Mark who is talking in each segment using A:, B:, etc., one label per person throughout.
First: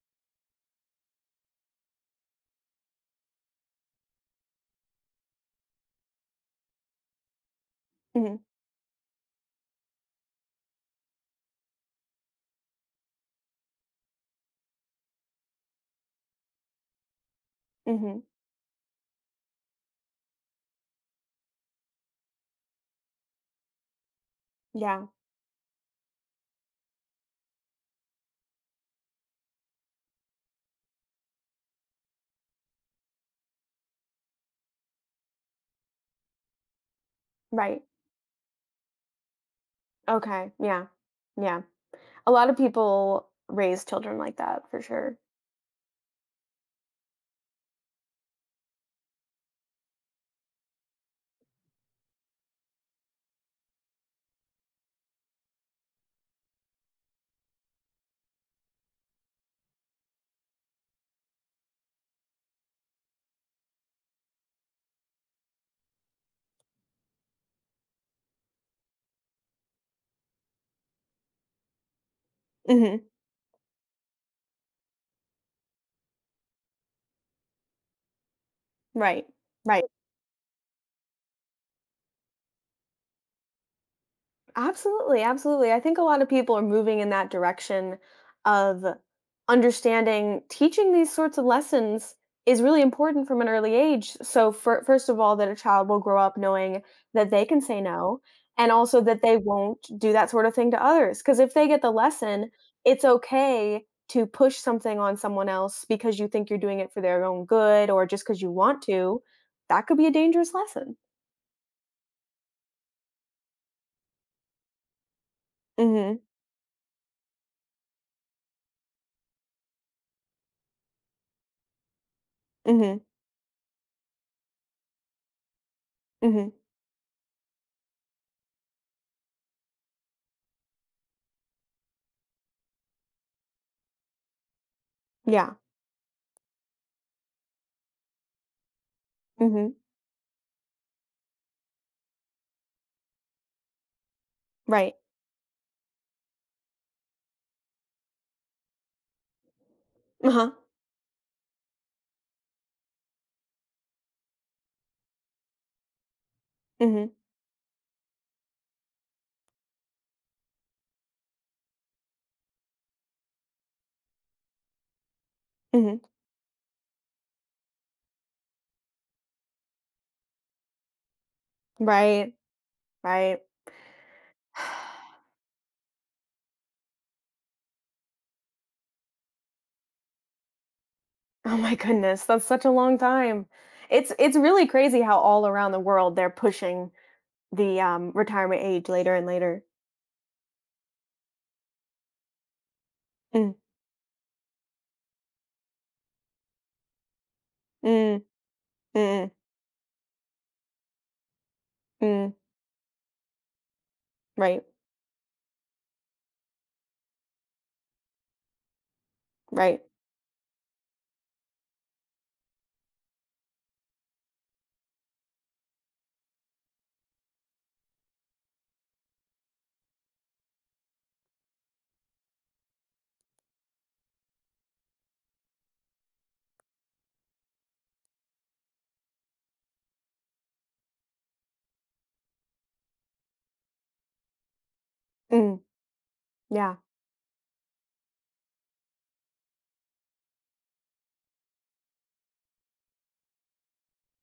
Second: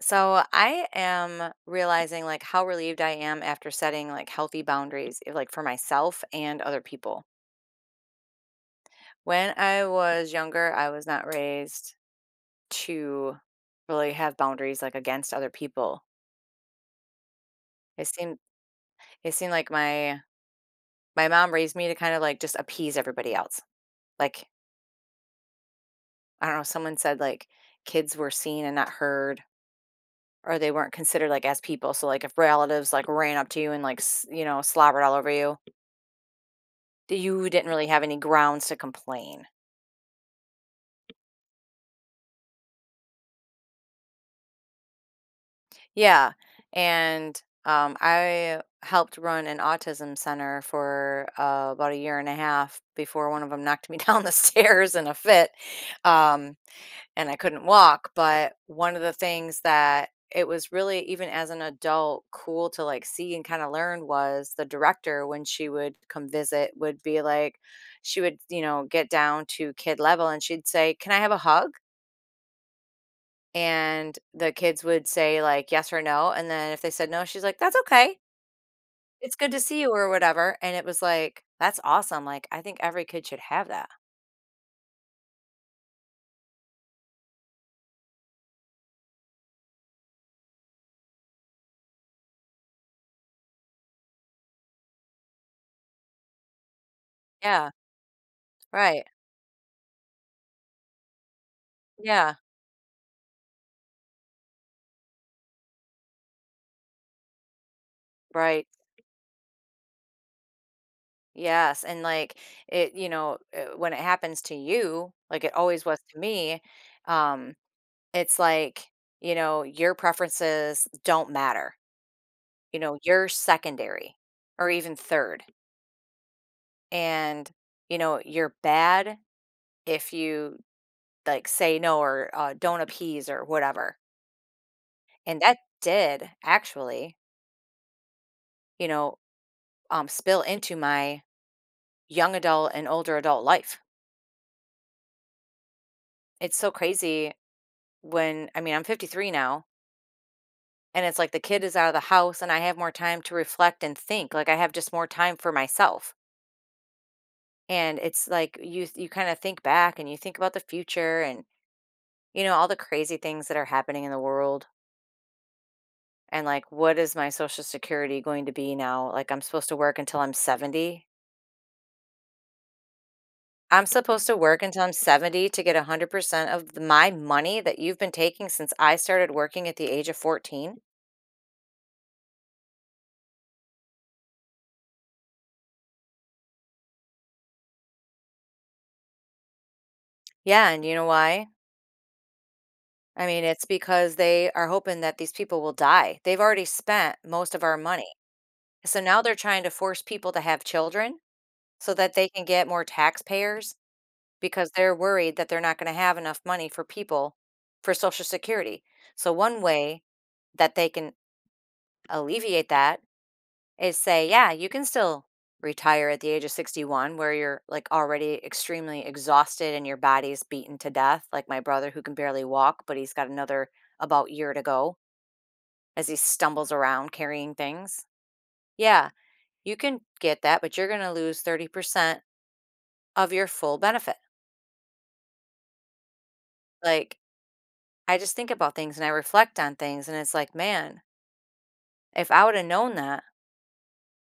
A: So I am realizing like how relieved I am after setting like healthy boundaries, like for myself and other people.
B: Mhm,
A: When I was younger, I was not raised to really have boundaries like against other people. It
B: mhm.
A: seemed it seemed like my mom raised me to kind of like just appease everybody else. Like
B: Yeah,
A: I don't know, someone said like kids were seen and not heard, or they weren't considered like as people. So like if relatives like ran up to you and like you know slobbered all over you. That you didn't
B: right.
A: really have any grounds to complain.
B: Okay, yeah. Yeah. A lot of people raise children like that for sure.
A: Yeah, and, I helped run an autism center for, about a year and a half before one of them knocked me down the stairs in a fit, um, and I couldn't walk, but one of the things that it was really, even as an adult, cool to, like, see and kinda learn was the director, when she would come visit, would be like she would, you know, get down to kid level and she'd say, "Can I have a hug?"
B: Mhm,
A: And the kids would say like yes or no, and then if they said no she's like, that's okay,
B: right,
A: it's good to see
B: right.
A: you or whatever. And it was like, that's awesome. Like I think every kid should have that.
B: Absolutely, absolutely. I think a lot of people are moving in that direction of understanding teaching these sorts of lessons is really important from an early age. So, first of all, that a child will grow up knowing that they can
A: Yeah,
B: say no, and also
A: right.
B: that they won't do that sort of thing to others. Because if they get the
A: Yeah,
B: lesson, it's okay to push something on someone else because you think you're doing it for their own good or just because you
A: right.
B: want to. That could be a dangerous lesson.
A: Yes, and like it you know when it happens to you like it always was
B: Mm
A: to
B: hmm.
A: me. um it's like you know your preferences don't matter, you know
B: Mm
A: you're secondary or even third,
B: hmm. Mm hmm.
A: and you know you're bad if you like say no or don't appease or whatever. And
B: Yeah.
A: that did actually, you know,
B: Mm hmm.
A: spill into my young adult and older adult life.
B: Right.
A: It's so crazy when, I mean, I'm 53 now,
B: Uh-huh.
A: and it's like the kid is out of the house and I have more time to reflect and think. Like I have just more time for myself.
B: Mhm.
A: And it's like you kind of think back and you think about the future and, you know, all the crazy things that are happening in the world.
B: Mhm.
A: And like, what is my social security going to be now? Like, I'm supposed to work until I'm 70.
B: Right. Right.
A: I'm supposed to work until I'm 70 to get 100% of th my money that you've been taking since I started working at the age of 14?
B: Oh my goodness, that's such a long time. It's really crazy how all around the world they're pushing the, retirement age later and later.
A: Yeah, and you know why? I mean,
B: Mm,
A: it's because they are hoping that these people will die. They've already spent most of our money.
B: mm,
A: So now
B: mm,
A: they're trying to force people to have children so that they
B: mm,
A: can get more taxpayers,
B: right,
A: because they're worried that they're not gonna have enough money for people, for Social Security. So one
B: right.
A: way that they can alleviate that is say, yeah, you can still retire at the age of 61 where you're like already extremely exhausted and your body's beaten to death. Like my brother, who can barely walk, but he's got another about year to go as he stumbles around carrying things. Yeah, you can get that, but you're going to lose 30% of your full benefit.
B: Mm, yeah,
A: Like I just think about things and I reflect on things, and it's like, man, if I would have known that,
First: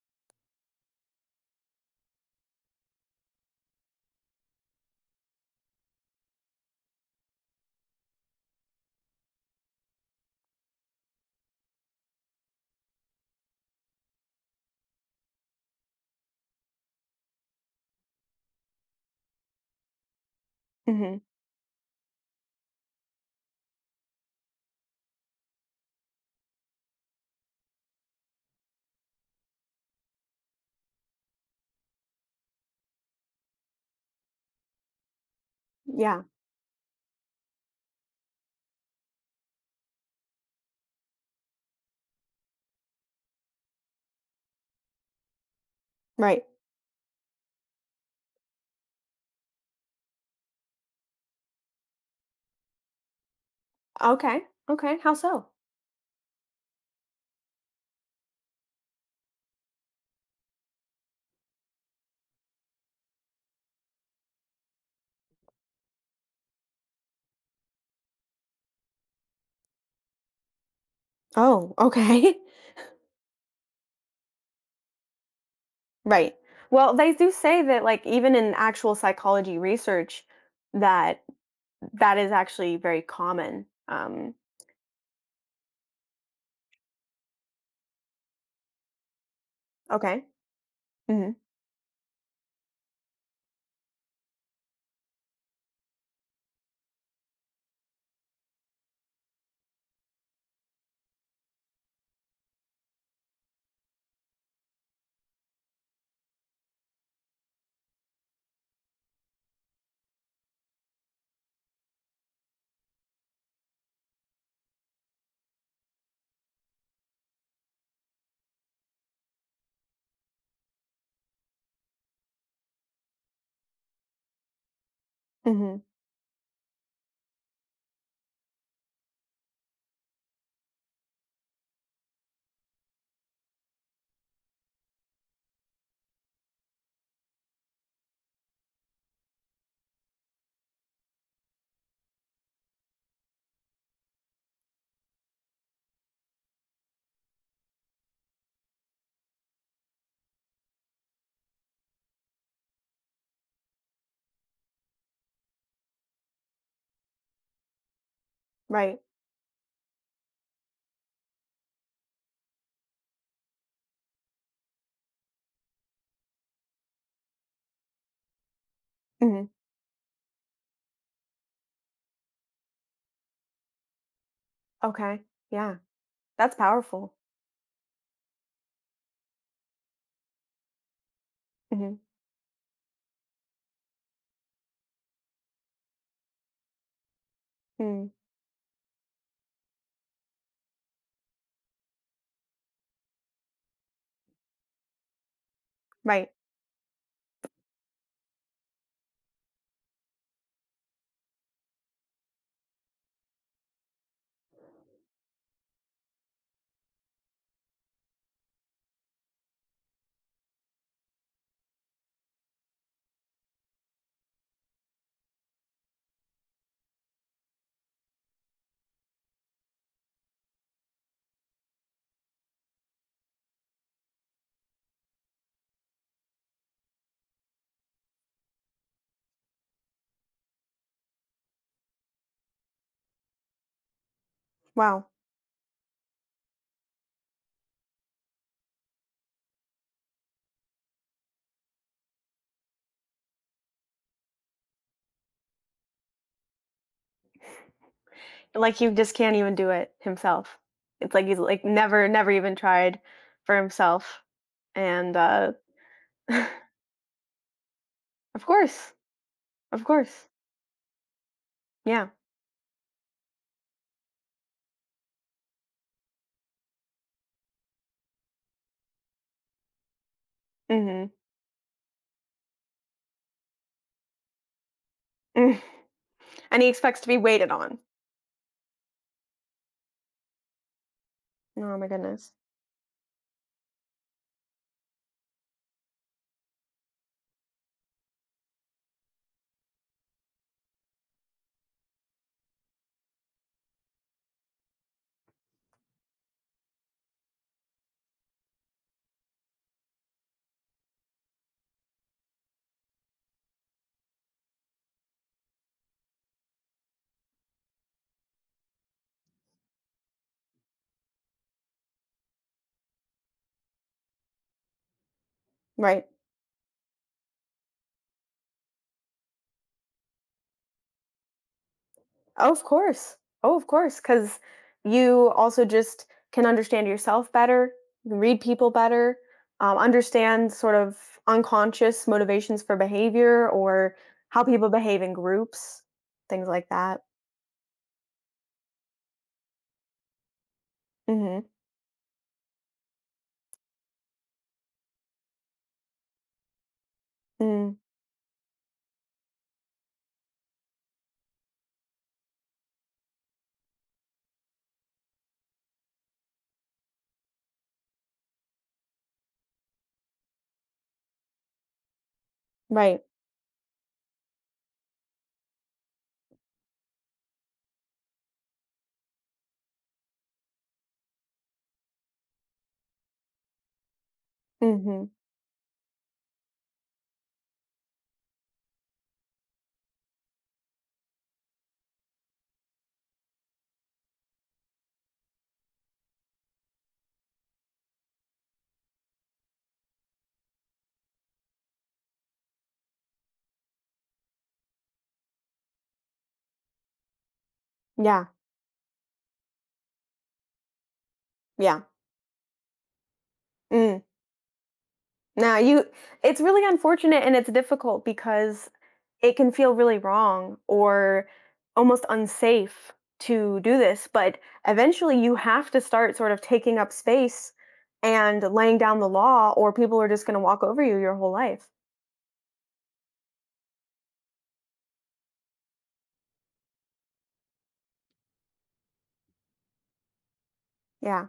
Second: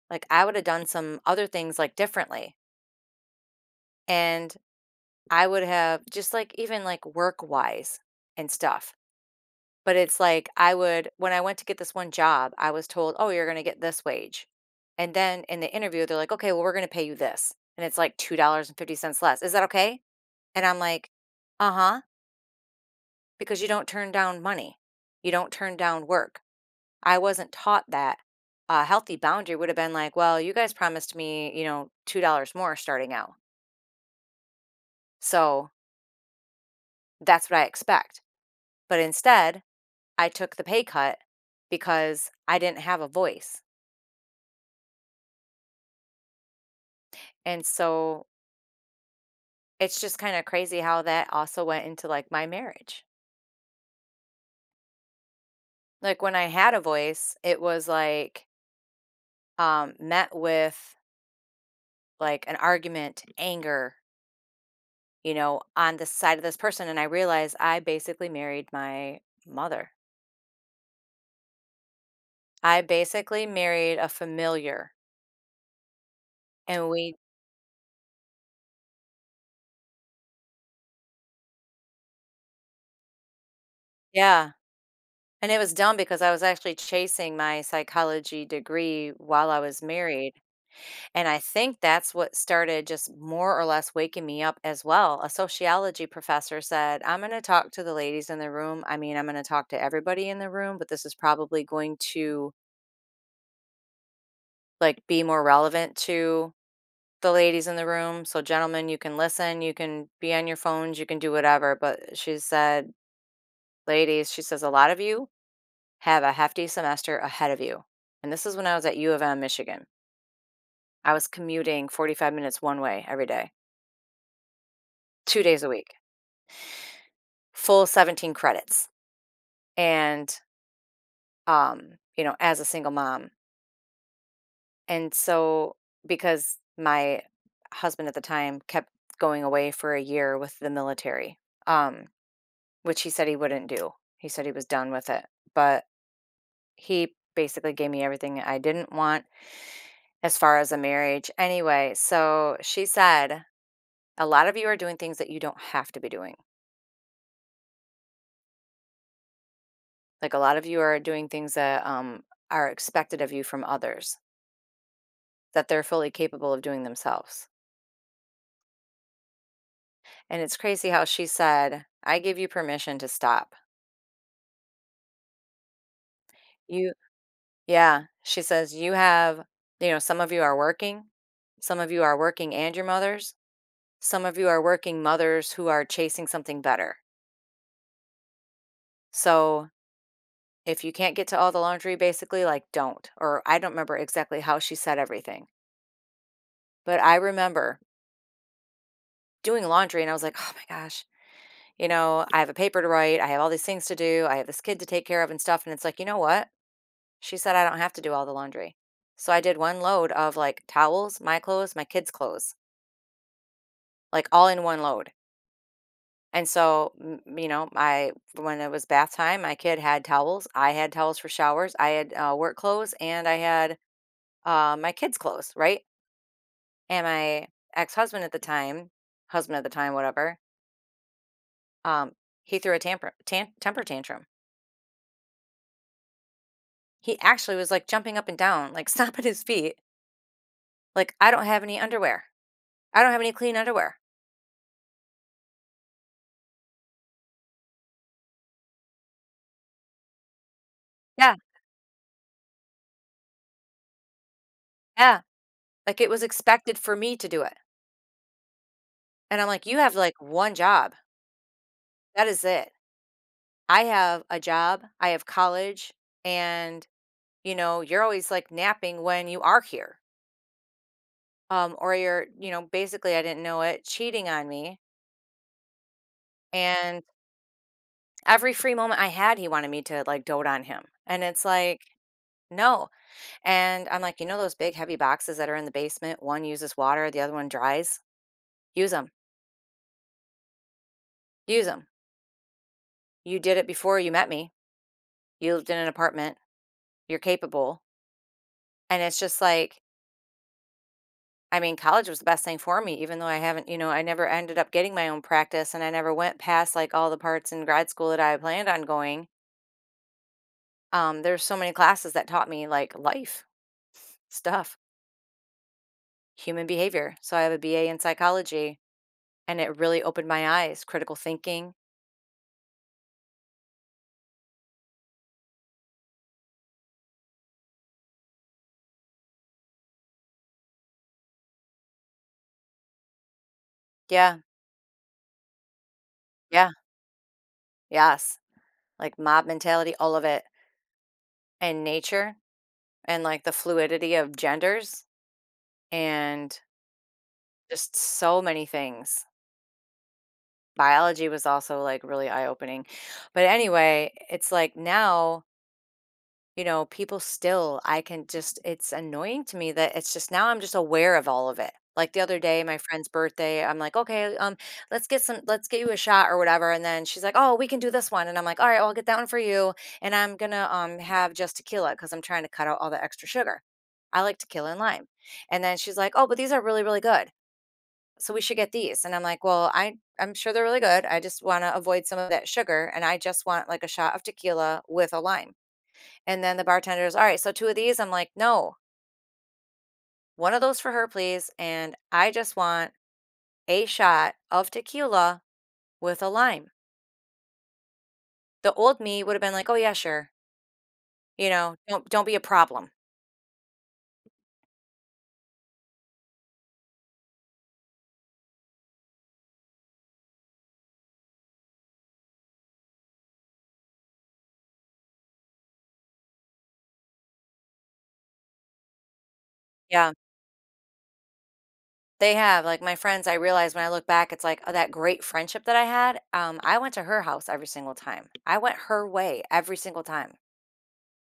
A: like I would have done some other things like differently. And I would have just like even like work wise and stuff. But it's like I would, when I went to get this one job, I was told, "Oh, you're going to get this wage." And then in the interview, they're like, "Okay, well, we're going to pay you this." And it's like $2.50 less. Is that okay? And I'm like,
B: mhm,
A: "Uh-huh," because you don't turn down money. You don't turn down work. I wasn't taught that. A healthy boundary would have been like, "Well, you guys promised me, you know, $2 more starting out." So,
B: yeah,
A: that's what I expect. But instead, I took the pay cut because I didn't have a voice.
B: right.
A: And so it's just kind of crazy how that also went into like my marriage.
B: Okay, okay, how so?
A: Like when I had a voice, it was like met with like an argument, anger, you know, on the side of this person, and I realized I basically married my mother.
B: Oh, okay.
A: I basically married a familiar,
B: Right.
A: and
B: Well, they
A: we,
B: do say that, like, even in actual psychology research that that is actually very common.
A: yeah, and it was dumb because I was actually chasing my psychology degree while I was
B: Okay.
A: married. And
B: Mhm.
A: I think that's what started just more or less waking me up as well. A sociology professor said, I'm going to talk to the ladies in the room. I mean, I'm going to talk to everybody in the room, but this is probably going to like be more relevant to the ladies in the room. So gentlemen, you can listen, you can be on your phones, you can do whatever, but she said, ladies, she says a lot of you have a hefty semester ahead of you. And this is when I was at U of M, Michigan. I was commuting 45 minutes one way every day, 2 days a
B: Mhm.
A: week. Full 17 credits, and um you know, as a single mom, and so because my husband at the time kept going away for a year with the military, um which he said he wouldn't do, he said he was done with it, but he basically gave me everything I didn't want as far as a marriage anyway. So she said, a lot of you are doing things that you don't have to be doing.
B: Right.
A: Like a lot of you are doing things that are expected of you from others, that they're fully capable of doing themselves.
B: Mhm.
A: And it's crazy how she said, "I give you permission to stop."
B: Okay. Yeah. That's
A: You
B: powerful.
A: Yeah, she says, "You have, you know, some of you are working, some of
B: Mhm.
A: you are working and your mothers, some of you are working mothers who are chasing something better.
B: Mm.
A: So, if you can't get to all the laundry, basically, like, don't." Or I don't remember exactly how she said everything,
B: Right.
A: but I remember doing laundry and I was like, "Oh my gosh, you know, I have a paper to write, I have all these things to do, I have this kid to take care of and stuff." And it's like, you know what? She said, "I don't have to do all the laundry." So I did one load of, like, towels, my clothes, my kids' clothes, like, all in one load, and so, m you know, I when it was bath time, my kid had towels, I had towels for showers, I had, work clothes, and I had, my kids' clothes, right? And my ex-husband at the time husband at the time, whatever, um, he threw a tamper tan temper tantrum.
B: Wow.
A: He actually was, like, jumping up and down, like, stomping his feet, like, "I don't have any underwear. I don't have any clean underwear."
B: Like he just can't even do it himself. It's like
A: Yeah,
B: he's like never, never even tried for himself. And
A: yeah. Like, it was expected for me to do it,
B: of course.
A: and I'm like, "You
B: Of
A: have, like,
B: course.
A: 1 job.
B: Yeah.
A: That is it. I have a job, I have college, and, you know, you're always, like, napping when you are here,
B: Mhm.
A: or you're" you know, basically, I didn't know it, cheating on me,
B: And he expects
A: and
B: to be waited on.
A: every free moment I had, he wanted me to, like, dote on him, and it's
B: Oh
A: like,
B: my goodness.
A: "No," and I'm like, "You know those big, heavy boxes that are in the basement? One uses water, the other one dries? Use them. Use them. You did it before you met me. You lived in an apartment. You're capable." And it's just like, I mean, college was the best thing for me, even though I haven't, you know, I never ended up getting my own practice and I never went past like all the parts in grad school that I planned on going. There's so many classes that taught me like life stuff,
B: Right.
A: human behavior. So I have a BA in psychology, and it really opened my eyes, critical thinking.
B: Oh, of course. Oh, of course, because you also just can understand yourself better, you can read people better, understand sort of unconscious motivations for behavior or
A: Yeah.
B: how people behave in groups, things like
A: Yeah.
B: that.
A: Yes. Like mob mentality, all of it,
B: Mhm.
A: and nature, and like the fluidity of genders, and
B: Mm.
A: just so many things. Biology was also like really eye opening. But anyway, it's like now, you know, people still, I can just, it's annoying to me that it's just now I'm just aware of all of it. Like the other day, my
B: Right.
A: friend's birthday, I'm like, okay, let's get some, let's get you a shot or whatever. And then she's like, oh, we can do this one. And I'm like, all right, well, I'll get that one for you. And I'm gonna have just tequila because I'm trying to cut out all the extra sugar. I like tequila and lime.
B: Mhm.
A: And then she's like, oh, but these are really, really good, so we should get these. And I'm like, well, I'm sure they're really good. I just want to avoid some of that sugar and I just want like a shot of tequila with a lime. And then the bartender's, all right, so two of these. I'm like, no, one of those for her, please. And I just want a shot of tequila with a lime.
B: Yeah.
A: The old me would have been like, oh yeah, sure. You know,
B: Yeah.
A: don't be a problem.
B: Mm. Now you It's really unfortunate, and it's difficult because it can feel really wrong or almost unsafe to do this, but eventually you have to start sort of taking up space and laying down the law, or people are
A: Yeah,
B: just going to walk over you your whole life.
A: they have. Like my friends, I realize when I look back, it's like, oh, that great friendship that I had. I went to her house every single time. I went her way every single time.
B: Yeah,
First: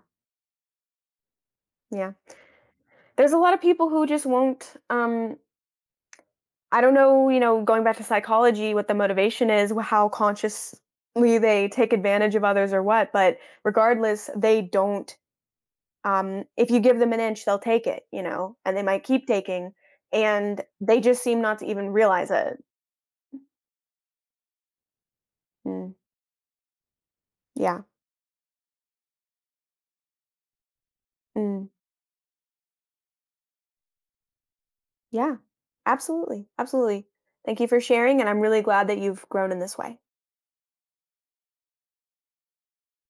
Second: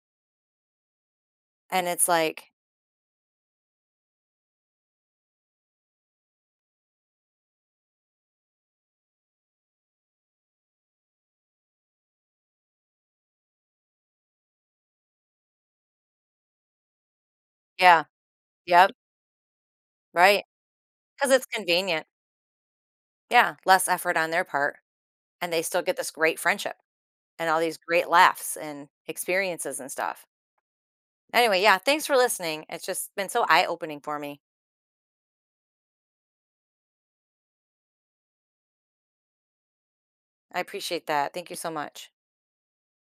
A: And it's
B: yeah.
A: like
B: There's a lot of people who just won't. I don't know, you know, going back to psychology, what the motivation is, how consciously they take advantage of others or what, but regardless, they don't, if you give them an inch, they'll take
A: yeah,
B: it, you know, and they
A: yep,
B: might keep taking,
A: right,
B: and they just
A: because
B: seem
A: it's
B: not to even
A: convenient.
B: realize it.
A: Yeah, less effort on their part, and they still
B: Mm,
A: get this great friendship and all these
B: yeah,
A: great laughs and experiences and stuff. Anyway,
B: mm,
A: yeah, thanks for listening. It's just been so eye-opening for me.
B: yeah, absolutely, absolutely. Thank you for sharing, and I'm really glad that you've grown in this way.
A: I appreciate that. Thank you so much.